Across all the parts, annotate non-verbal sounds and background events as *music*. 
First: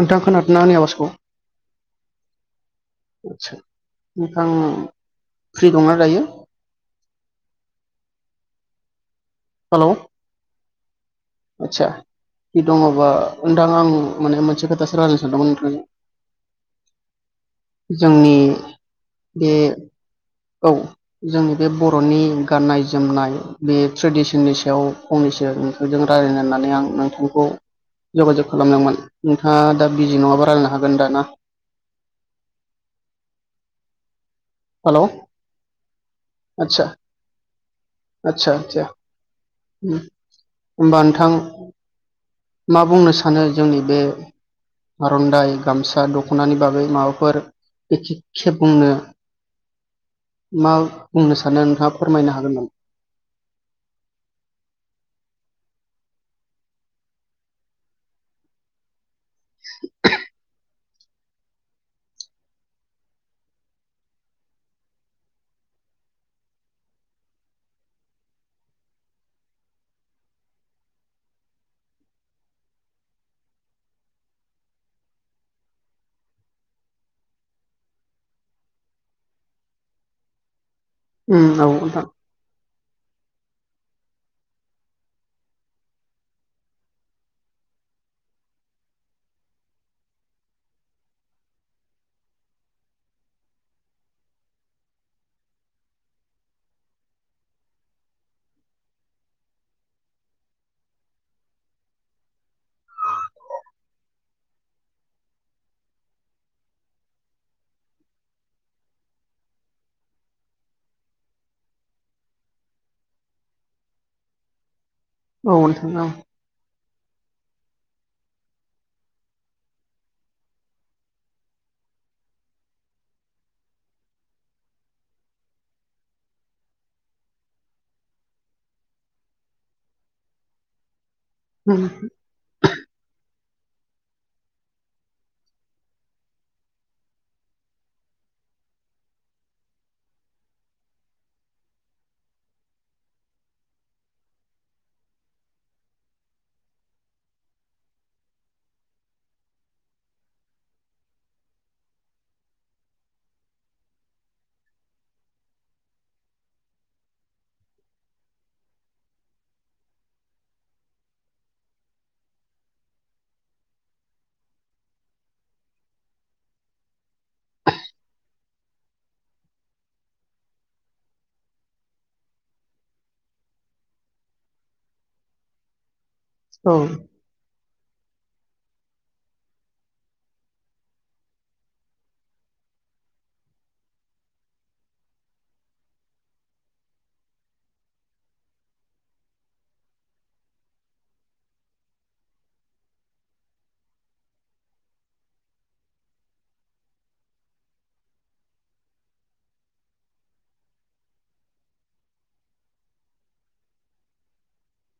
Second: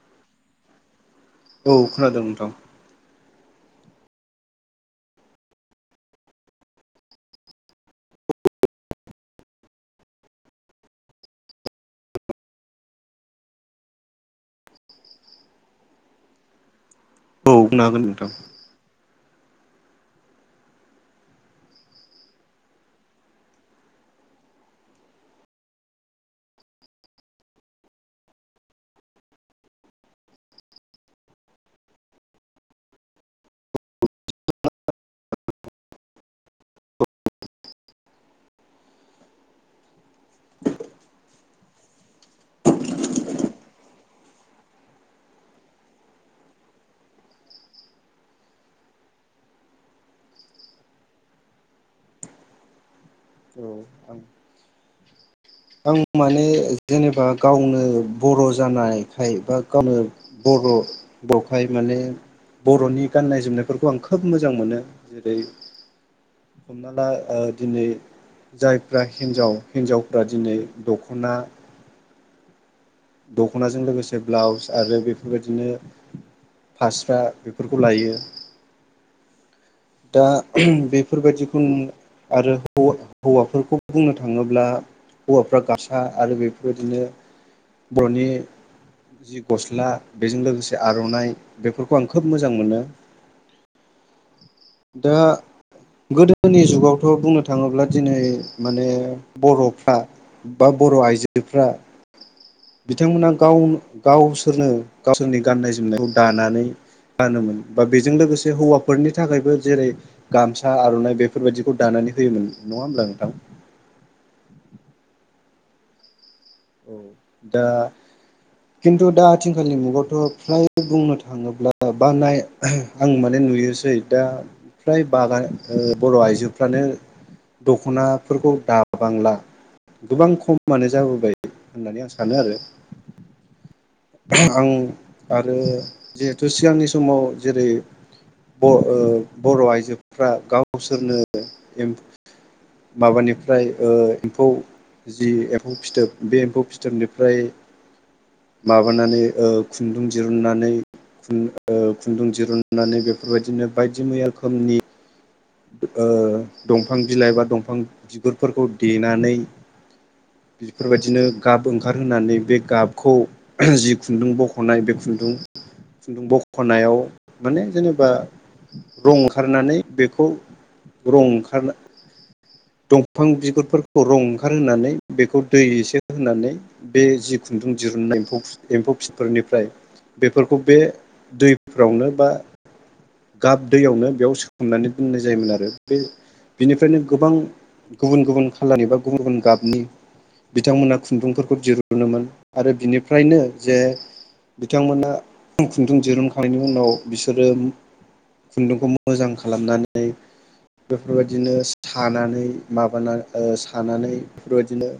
नोंथां खोनादोंना आंनि आवाजखौ? औ खोनादों नोंथां। आतसा ओमफ्राय नोंथां फ्रि दंना दायो? हेलौ आतसा फ्रि दङबा नोंथां आं माने मोनसे खोथासो रायजायनो सानदोंमोन नोंथांजों औ बुंनो हागोन नोंथां। जोंनि *unintelligible* औ जोंनि बे बर'नि गाननाय जोमनाय बे ट्रेडिसननि सायाव फंनैसो नोंथांजों राय्लायनो होननानै आं नोंथांखौ जगाजग खालामदोंमोन नोंथाङा दा बिजि नङाबा रायलायनो हागोनद ना? हेलौ आदसा आदसा आदसा हबा नोंथां मा बुंनो सानो जोंनि बे आर'दाइ गामसा दख'नानि बागै माबाफोर एखे-खे बुंनो। *inaudible* मा बुंनो सानो नोंथाङा फोरमायनो हागोन नामा? *inaudible* औ आं आं माने जेनेबा गावनो बर' जानाय खाय बा गावनो बर'। बावहाय माने बर'नि गाननाय जोमनायफोरखौ आं खोब मोजां मोनो जेरै हमना ला दिनै जायफ्रा हिन्जाव हिनजाव बा दिनै दख'ना दख'नाजों लोगोसे ब्लाउस आरो बेफोरबायदिनो फास्रा बेफोरखौ लायो। दा उम बेफोरबायदिखौ औ नु नोंथां आरो हौवा-होवाफोरखौ बुंनो थाङोब्ला हौवाफ्रा गासा आरो बेफोरबायदिनो बर'नि जि गस्ला बेजों लोगोसे आर'नाइ बेफोरखौ आं खोब मोजां मोनो। दा गोदोनि जुगावथ' बुंनो थाङोब्ला दिनै माने बर'फ्रा बा बर' आइजोफ्रा बिथांमोना गाव गावसोरनो गावसोरनि गाननाय जोमनायखौ दानानै गानोमोन बा बेजों लोगोसे हौवाफोरनि थाखायबो जेरै गामसा आर'नाइ बेफोरबायाददिखौ दानानै होयोमोन नङा होमब्ला नोंथां? औ *unintelligible* औ दा खिन्थु दा आथिंखालनि मुगायावथ' फ्राय बुंनो थाङोब्ला बा नाय आं माने नुयोसै दा फ्राय बागान बर' आइजोफ्रानो दख'नाफोरखौ दाबांला गोबां खमानो जाबोबाय। उम होननानै आं सानो आरो आं आरो जिहेथु सिगांनि समाव जेरै ब ओ बर' आइजोफ्रा गावसोरनो माबानिफ्राय ओ एम्फौ जि एम्फौ फिथोब। बे एम्फौ फिथोबनिफ्राय माबानानै खुन्दुं दिरुननानै ओ खुन्दुं दिरुुननानै बेफोरबायदिनो बायदि मैया रोखोमनि ओ दंफां बिलाइ बा दंफां बिगुरफोरखौ देनानै बेफोरबायदिनो गाब ओंखारहोनानै बे गाबखौ जि खुन्दुं बख'नाय बे खुन्दुं खुन्दुं बख'नायाव माने जेनेबा रं ओंखारनानै बे खौ रं ओंखारनो दंफां बिगुरफोरखौ रं ओंखार होनोनानै बेखौ दै एसे होननानै औ बे जिखुन दुदुं दिरुननायम्फौ एम्फौ फिनफोरनिफ्राय बेफोरखौ बे दैफोरावनो बा गाब दैयावनो बेयाव सोखोमनानै बुंनाय जायोमोन आरो बे बिनिफ्रायनो गोबां गुबुन गुबुन खालारनि बा गुबुन गुबुन गाबनि बिथांमोना खुन्दुंफोरखौ दिरुनोन आरो बिनिफ्रायनो जे बिथांमोना खुन्दुं दिरुनखांनायनि उनाव बिसोरो खुन्दुंखौ मोजां खालामनानै बेफोरबायदिनो सानानै माबा सानानै बेफोरबायदिनो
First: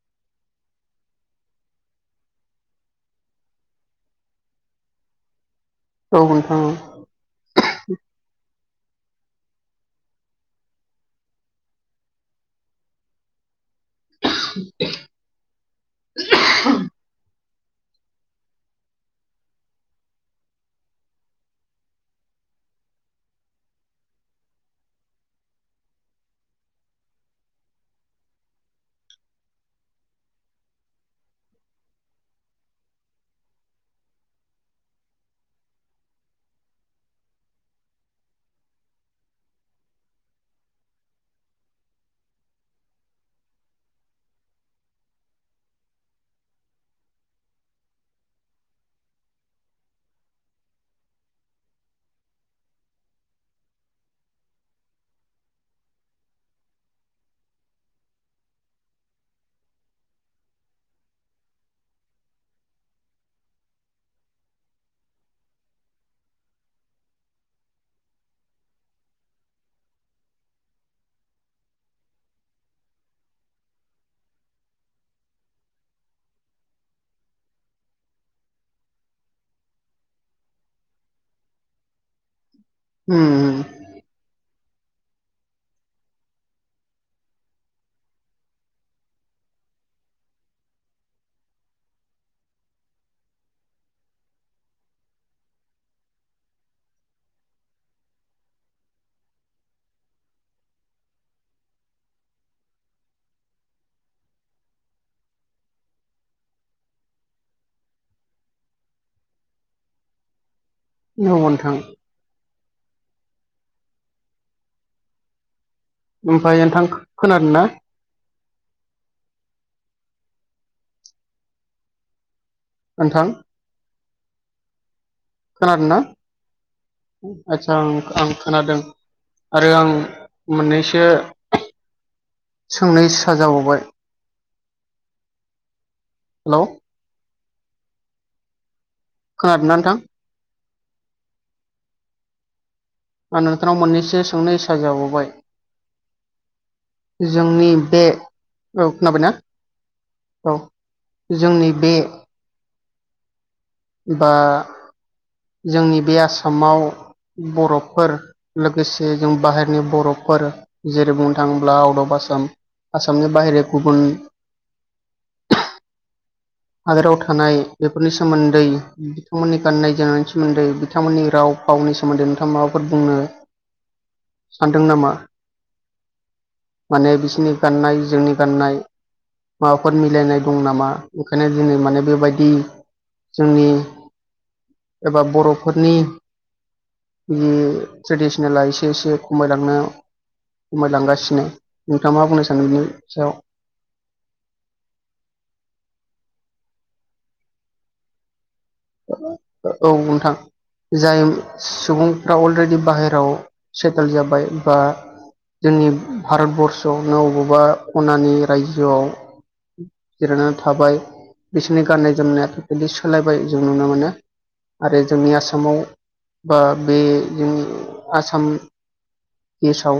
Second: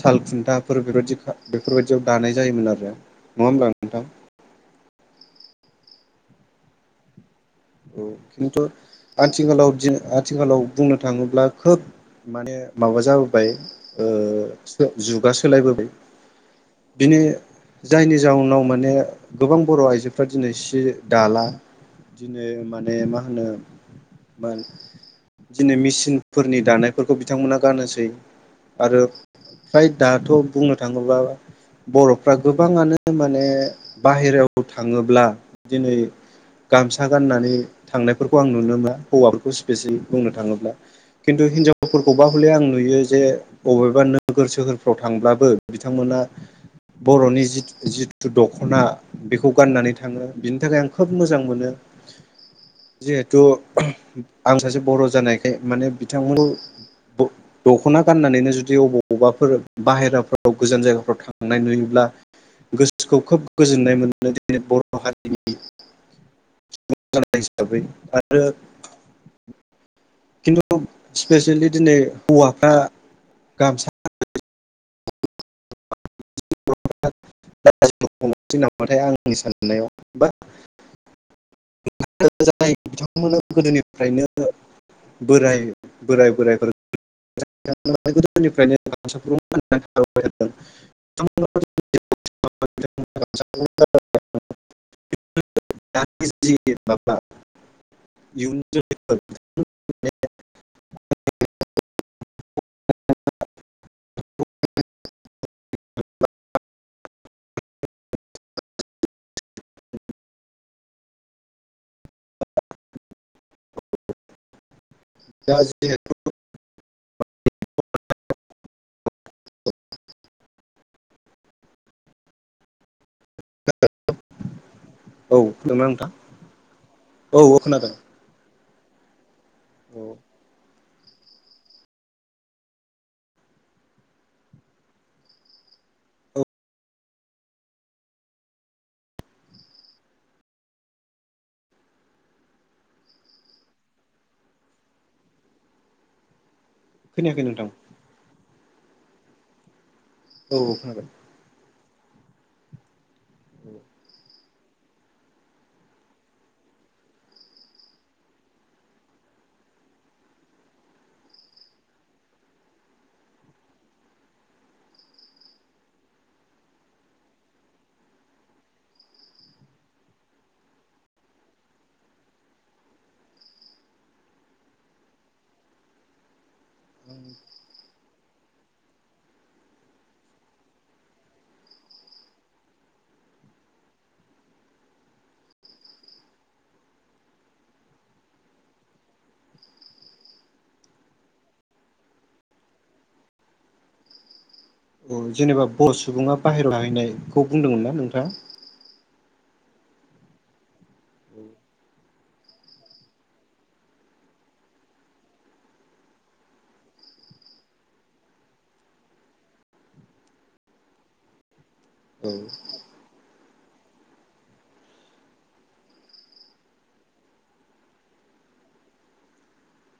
साल खुन्थाफोर बेबायदि बेफोरबायदियाव दानाय जायोमोन आरो नङा होमब्ला नोंथां औ नोंथां औ खिन्थु आथिखालाव आथिखालाव बुंनो थाङोब्ला खोब माने माबा जाबोबाय ओ जुगा सोलायबोबाय बिनि जायनि जाउनाव माने गोबां बर' आइजोफ्रा दिनै सि दाला दिनै माने मा होनो मा दिनै मेसिनफोरनि दानायफोरखौ बिथांमोना गानोनोसै आरो फ्राय दाथ' बुंनो थाङोब्ला बर'फ्रा गोबाङानो माने बाहेरायाव थाङोब्ला दिनै गाम खोथा गाननानै थांनायफोरखौ आं नुनो मोना हौवाफोरखौ स्पेसिलि बुंनो थाङोब्ला खिन्थु हिनजावफोरखौबा हले आं नुयो जे बबेबा नोगोर सोहोरफ्राव थांब्लाबो बिथांमोना बर'नि जिथु दख'ना बेखौ गाननानै थाङो बिनि थाखाय आं खोब मोजां मोनो जिहेथु आं सासे बर' जानायखाय माने बिथांमोनखौ दख'ना गाननानैनो जुदि अबाव अबावबाफोर बाहेराफ्राव गोजान जायगाफ्राव थांनाय नुयोब्ला गोसोखौ खोब गोजोननाय मोनो दिनै बर' हारिनि हिसाबै आरो खिन्थु स्पेसियेलि दिनै हौवाफ्रा गामसा नांबाथाय आंनि साननायावा जानाय उम बिथांमोना उम गोदोनिफ्रायनो *unintelligible* बोराय बोरायफोरनिफ्रायनो *unintelligible* *inaudible* *inaudible* *inaudible* औ ओ नोंथां *inaudible* दा *inaudible* ओमफ्राय नोंथां खोनादों ना *inaudible* नोंथां औ खोनादोंना नोंथां औ औ आतसा खोनादों आ आं खोनादों आरो आं औ मोननै सो सोंनाय औ *inaudible* खोनादोंना नोंथां आं नोंथांनाव मोननैसो सोंनो इसा जाबावबाय खोनायाखै नोंथां जोंनि बे औ खोनाबाय ना औ जोंनि बे औ बा जोंनि बे आसामाव बर'फोर लोगोसे जों बाहेरनि बर'फोर जेरै बुंनो थाङोब्ला आउट अफ आसामक्षआसामनि बाहेर गुबुन हादोराव थानाय बेफोरनि सोमोन्दै बिथांमोननि गाननाय-जोमनायनि सोमोन्दै, बिथांमोननि राव फावनि सोमोन्दै नोंथाङा माबाफोर बुंनो सानदों नामा माने बिसोरनि गाननाय जोंनि गाननाय माबाफोर मिलायनाय दं नामा? ओंखायनो दिनै माने बेबायदि जोंनि एबा बर'फोरनि जि ट्रेडिसनेला एसे एसे खमायलांनो खमायलांगासिनो नोंथाङा मा बुंनो सानो बिनि सायाव औ जेनेबा बर' सुबुङा बाहेरायाव थाहैनायखौ बुंदोंमोन ना नोंथाङा औ नोंथां जाय सुबुंफ्रा अलरेडि बाहेरायाव सेटेल जाबाय बा जोंनि भारतबर्सआवनो अबावबा खनानि रायजोआव जिरायनानै थाबाय बि सोरनि गानाय औ जोमनायाथ *inaudible* लायबाय जों नुनो मोनो आरो जोंनि आसामाव बा बे जोंनि आसाम देस आव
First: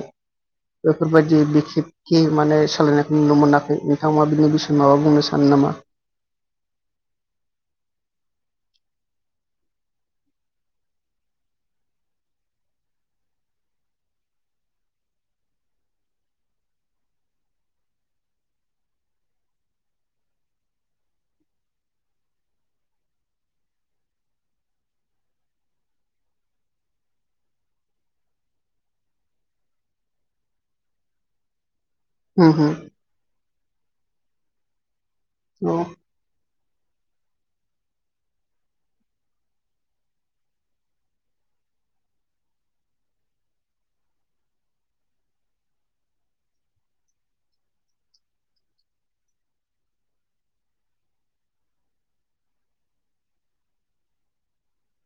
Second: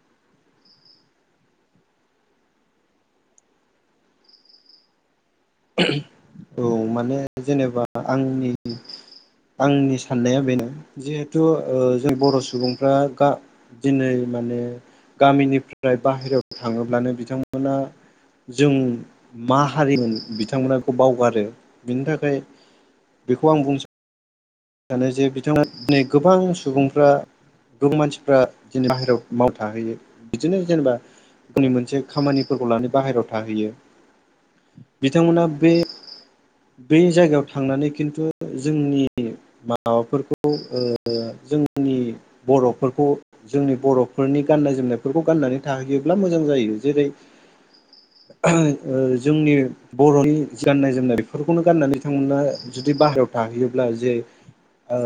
बेफोर बायदि बिखे खे माने सोलायनायखौ नुनो मोनाखै, नोंथांङा बिनि बिसय माबा बुंनो सानो नामा? औ, माने जेनेबा आंनि आंनि साननाया बेनो जिहेथु ओ जों बर' सुबुंफ्रा दिनै माने गामिनिफ्राय बाहेरायाव थाङोब्लानो बिथांमोना जों मा हारिमोन बिथांमोना बेखौ बावगारो। बिनि थाखाय बेखौ आं बुंनो सानो आं सानो जे बिथांमोना दिनै गोबां सुबुंफ्रा गुबुन मानसिफ्रा दिनै बाहेरायाव मावनो थाहैयो बिदिनो जेनेबा गावनि मोनसे खामानि फोरखौ लानो बाहेरायाव थाहैयो। बिथां मोना बे औ बे जायगायाव थांनानै खिन्थु जोंनि माबा फोरखौ ओ जोंनि बर 'फोरखौ, जोंनि बर' फोरनि गाननाय-जोमनाय फोरखौ गाननानै थाहैयोब्ला मोजां जायो। जेरै जोंनि बर'नि गाननाय-जोमनाय फोरखौनो गाननानै बिथांमोना जुदि बाहेरायाव थाहैयोब्ला जे ओ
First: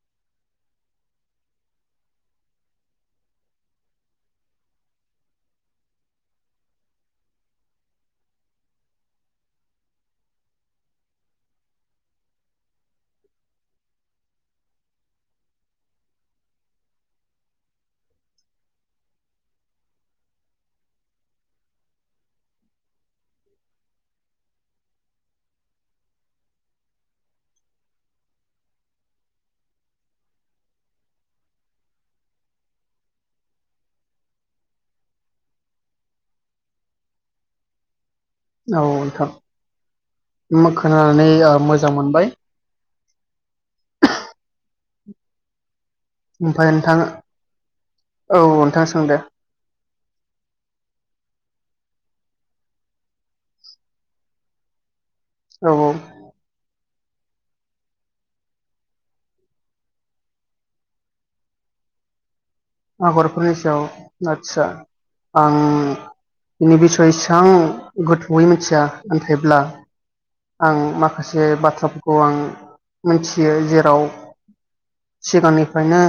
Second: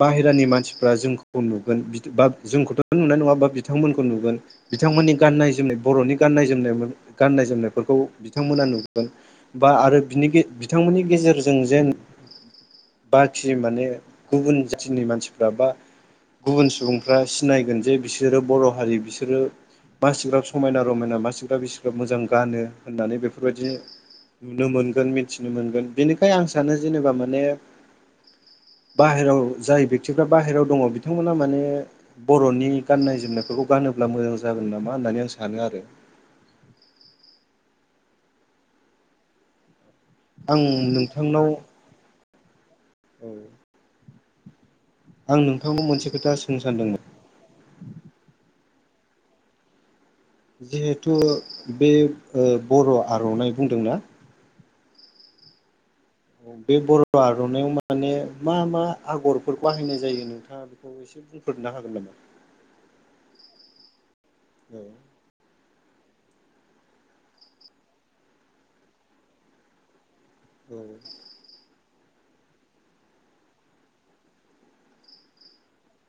बाहेरानि मानसिफ्रा जोंखौ नुगोन बा जोंखौथ' नुनाय नङा बा बिथांमोनखौ नुगोन, बिथां मोननि गाननाय-जोमनाय बर'नि गाननाय जोमनाय गाननाय जोमनाय फोरखौ बिथांमोना नुगोन बा आरो बेनि गेजेर बिथां मोननि गेजेरजों जेन बाखि माने गुबुन जाथिनि मानसिफ्रा बा गुबुन सुबुंफ्रा सिनायगोन जे बिसोरो बर' हारि बिसोरो मासिग्राब समायना- रमायना मासिग्राब बिसिग्राब मोजां गानो होननानै बेफोरबायदि नुनो मोन गोन मिथिनो मोनगोन बेनिखायनो आं सानो जेनेबा माने बाहेराव जाय बेक्टिफ्रा बाहेरायाव दङ' बिथां मोना माने बर'नि गाननाय-जोमनाय फोरखौ गानोब्ला मोजां जागोन नामा होननानै आं सानो आरो। औ आं नोंथां। खोनानानै नोंथांनाव मोजां मोनबाय । औ। आं नोंथांखौ मोन ओमफ्राय नोंथां, औ। नोंथां सोंदे जिहेथु बे ओ बर' आर'नाइ बुंदोंना औ औ। बे बर' आर'नाइ आव माने मा मा आगर फोर बाहायनाय जायो नोंथाङा बेखौ एसे बुंफोरनो हागोन नामा? आगर फोरनि सायाव आदसा औ आं बिनि बिसय इसेबां गोथौयै मिथिया नाथायब्ला आं औ माखासे बाथ्रा फोर खौ आं मिथियो जेराव सिगांनि फ्रायनो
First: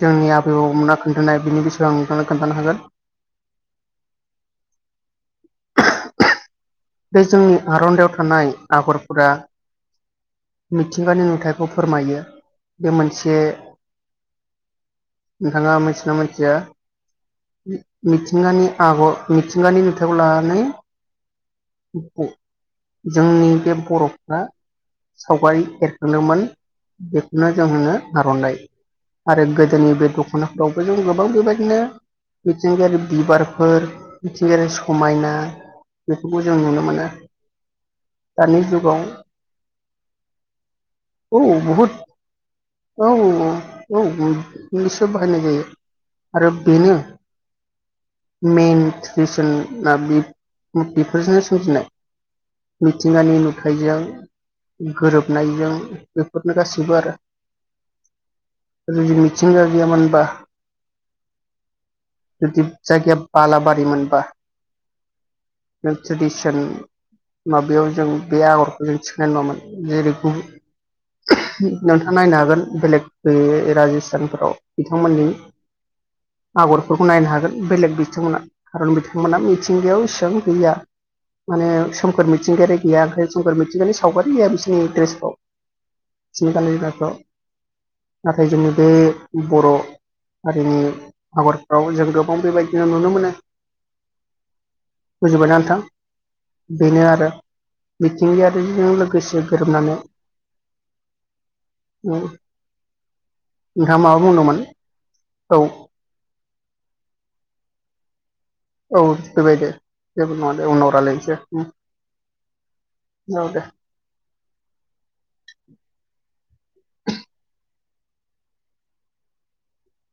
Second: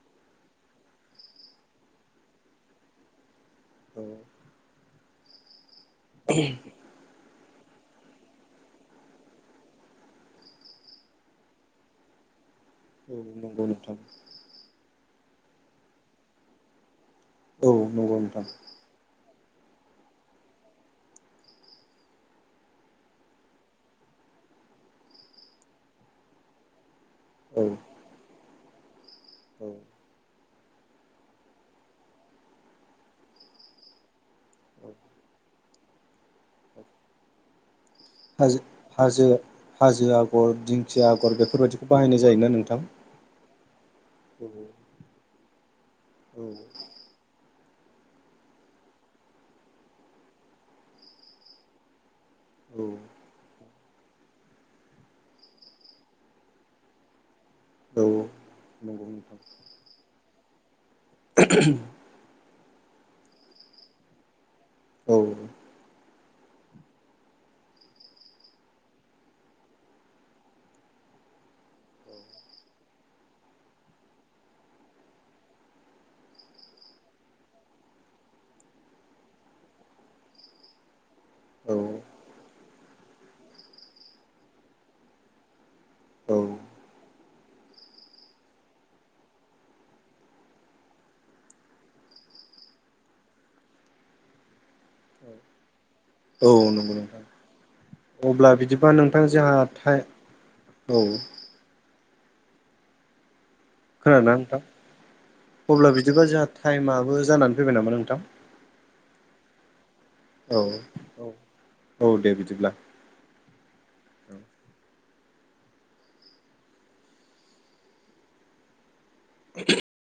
जोंनि आ बौ मोना खोन्थानाय बिनि बिसय आं नोंथांनो खोन्थानो हागोन। औ। *unintelligible* बे जोंनि आर'नाइ याव थानाय आगरलफोरा मिथिंगानि नुथायखौ फोरमायो बे औ मोनसे नंगौ नोंथां। नोंथाङा मिनथियो ना मिनथिया औ नंगौ नोंथां मिथिंगानि आगर मिथिंगानि नुथायाइखौ लानानै जोंनि बे बर'फ्रा सावगारि एरग्रोदोंमोन बेखौनो औ जों होनो आर'नाइ। आरो औ गोदोनि बे दखान दख'ना फोरावबो जों गोबां बेबायदिनो मिथिंगायारि बिबारलफोर मिथिंगायारि औ समायना उम खौ जों नुनो मोनो। हाजो दानि जुगाव हाजो हाजो आगर दिंखिया आगर औ बेफोरबायदिखौ बहुद बाहायनाय जायोना नोंथां? औ औ सोब बाहा होनाय जायो। आरो औ बेनो मेन रिजोनआ बि बेफोरजोंनो सोमजिनाय। मिथिंगानि नु खाइजों गोरोबनायजों बेफोरनो गासैबो आरो। औ नंगौ जुदि नोंथां मिथिंगा गैयामोनबा *unintelligible* जुदि जायगाया बालाबारि मोनबा औ। नों ट्रेडिसन माबायाव जों बे आगरखौ जों थिखनाय नङामोन जेरै नोंथाङा नायनो हागोन बेलेग बे राजस्थानफोराव बिथांमोननि आगरफोरखौ नायनो हागोन बेलेग बिथांमोना खारन बिथांमोना मिथिंगायाव इसां गैया। औ माने सोमखोर मिथिंगायारि गैया ओमफाय जौगार मिंगानि सावगारि गैया बिसोरनि ड्रेसफ्राव। औ सिनतानि लाथ नाथाय जोंनि बे बर' हारिनि आगरफ्राव जों गोबां बेबायदिनो नुनो मोनो। बुजिबायना नोंथां। औ नोंगौ बेनो नोंथां आरो अब्ला बिदिबा मिथिंगायारिजों नोंथां लोगोसे जोंहा गोरोबनानै टाइ औ। उम। खोनादों ना नोंथां औ अब्ला बिदिबा जोंहा थाइमआो जानानै फैबाय नामा नोंथां। औ फैबाय दे जेबो नङा औ दे उनाव रायलायनोसै उम औ दे बिदिब्ला औ दे । *inaudible* औ *inaudible* *inaudible*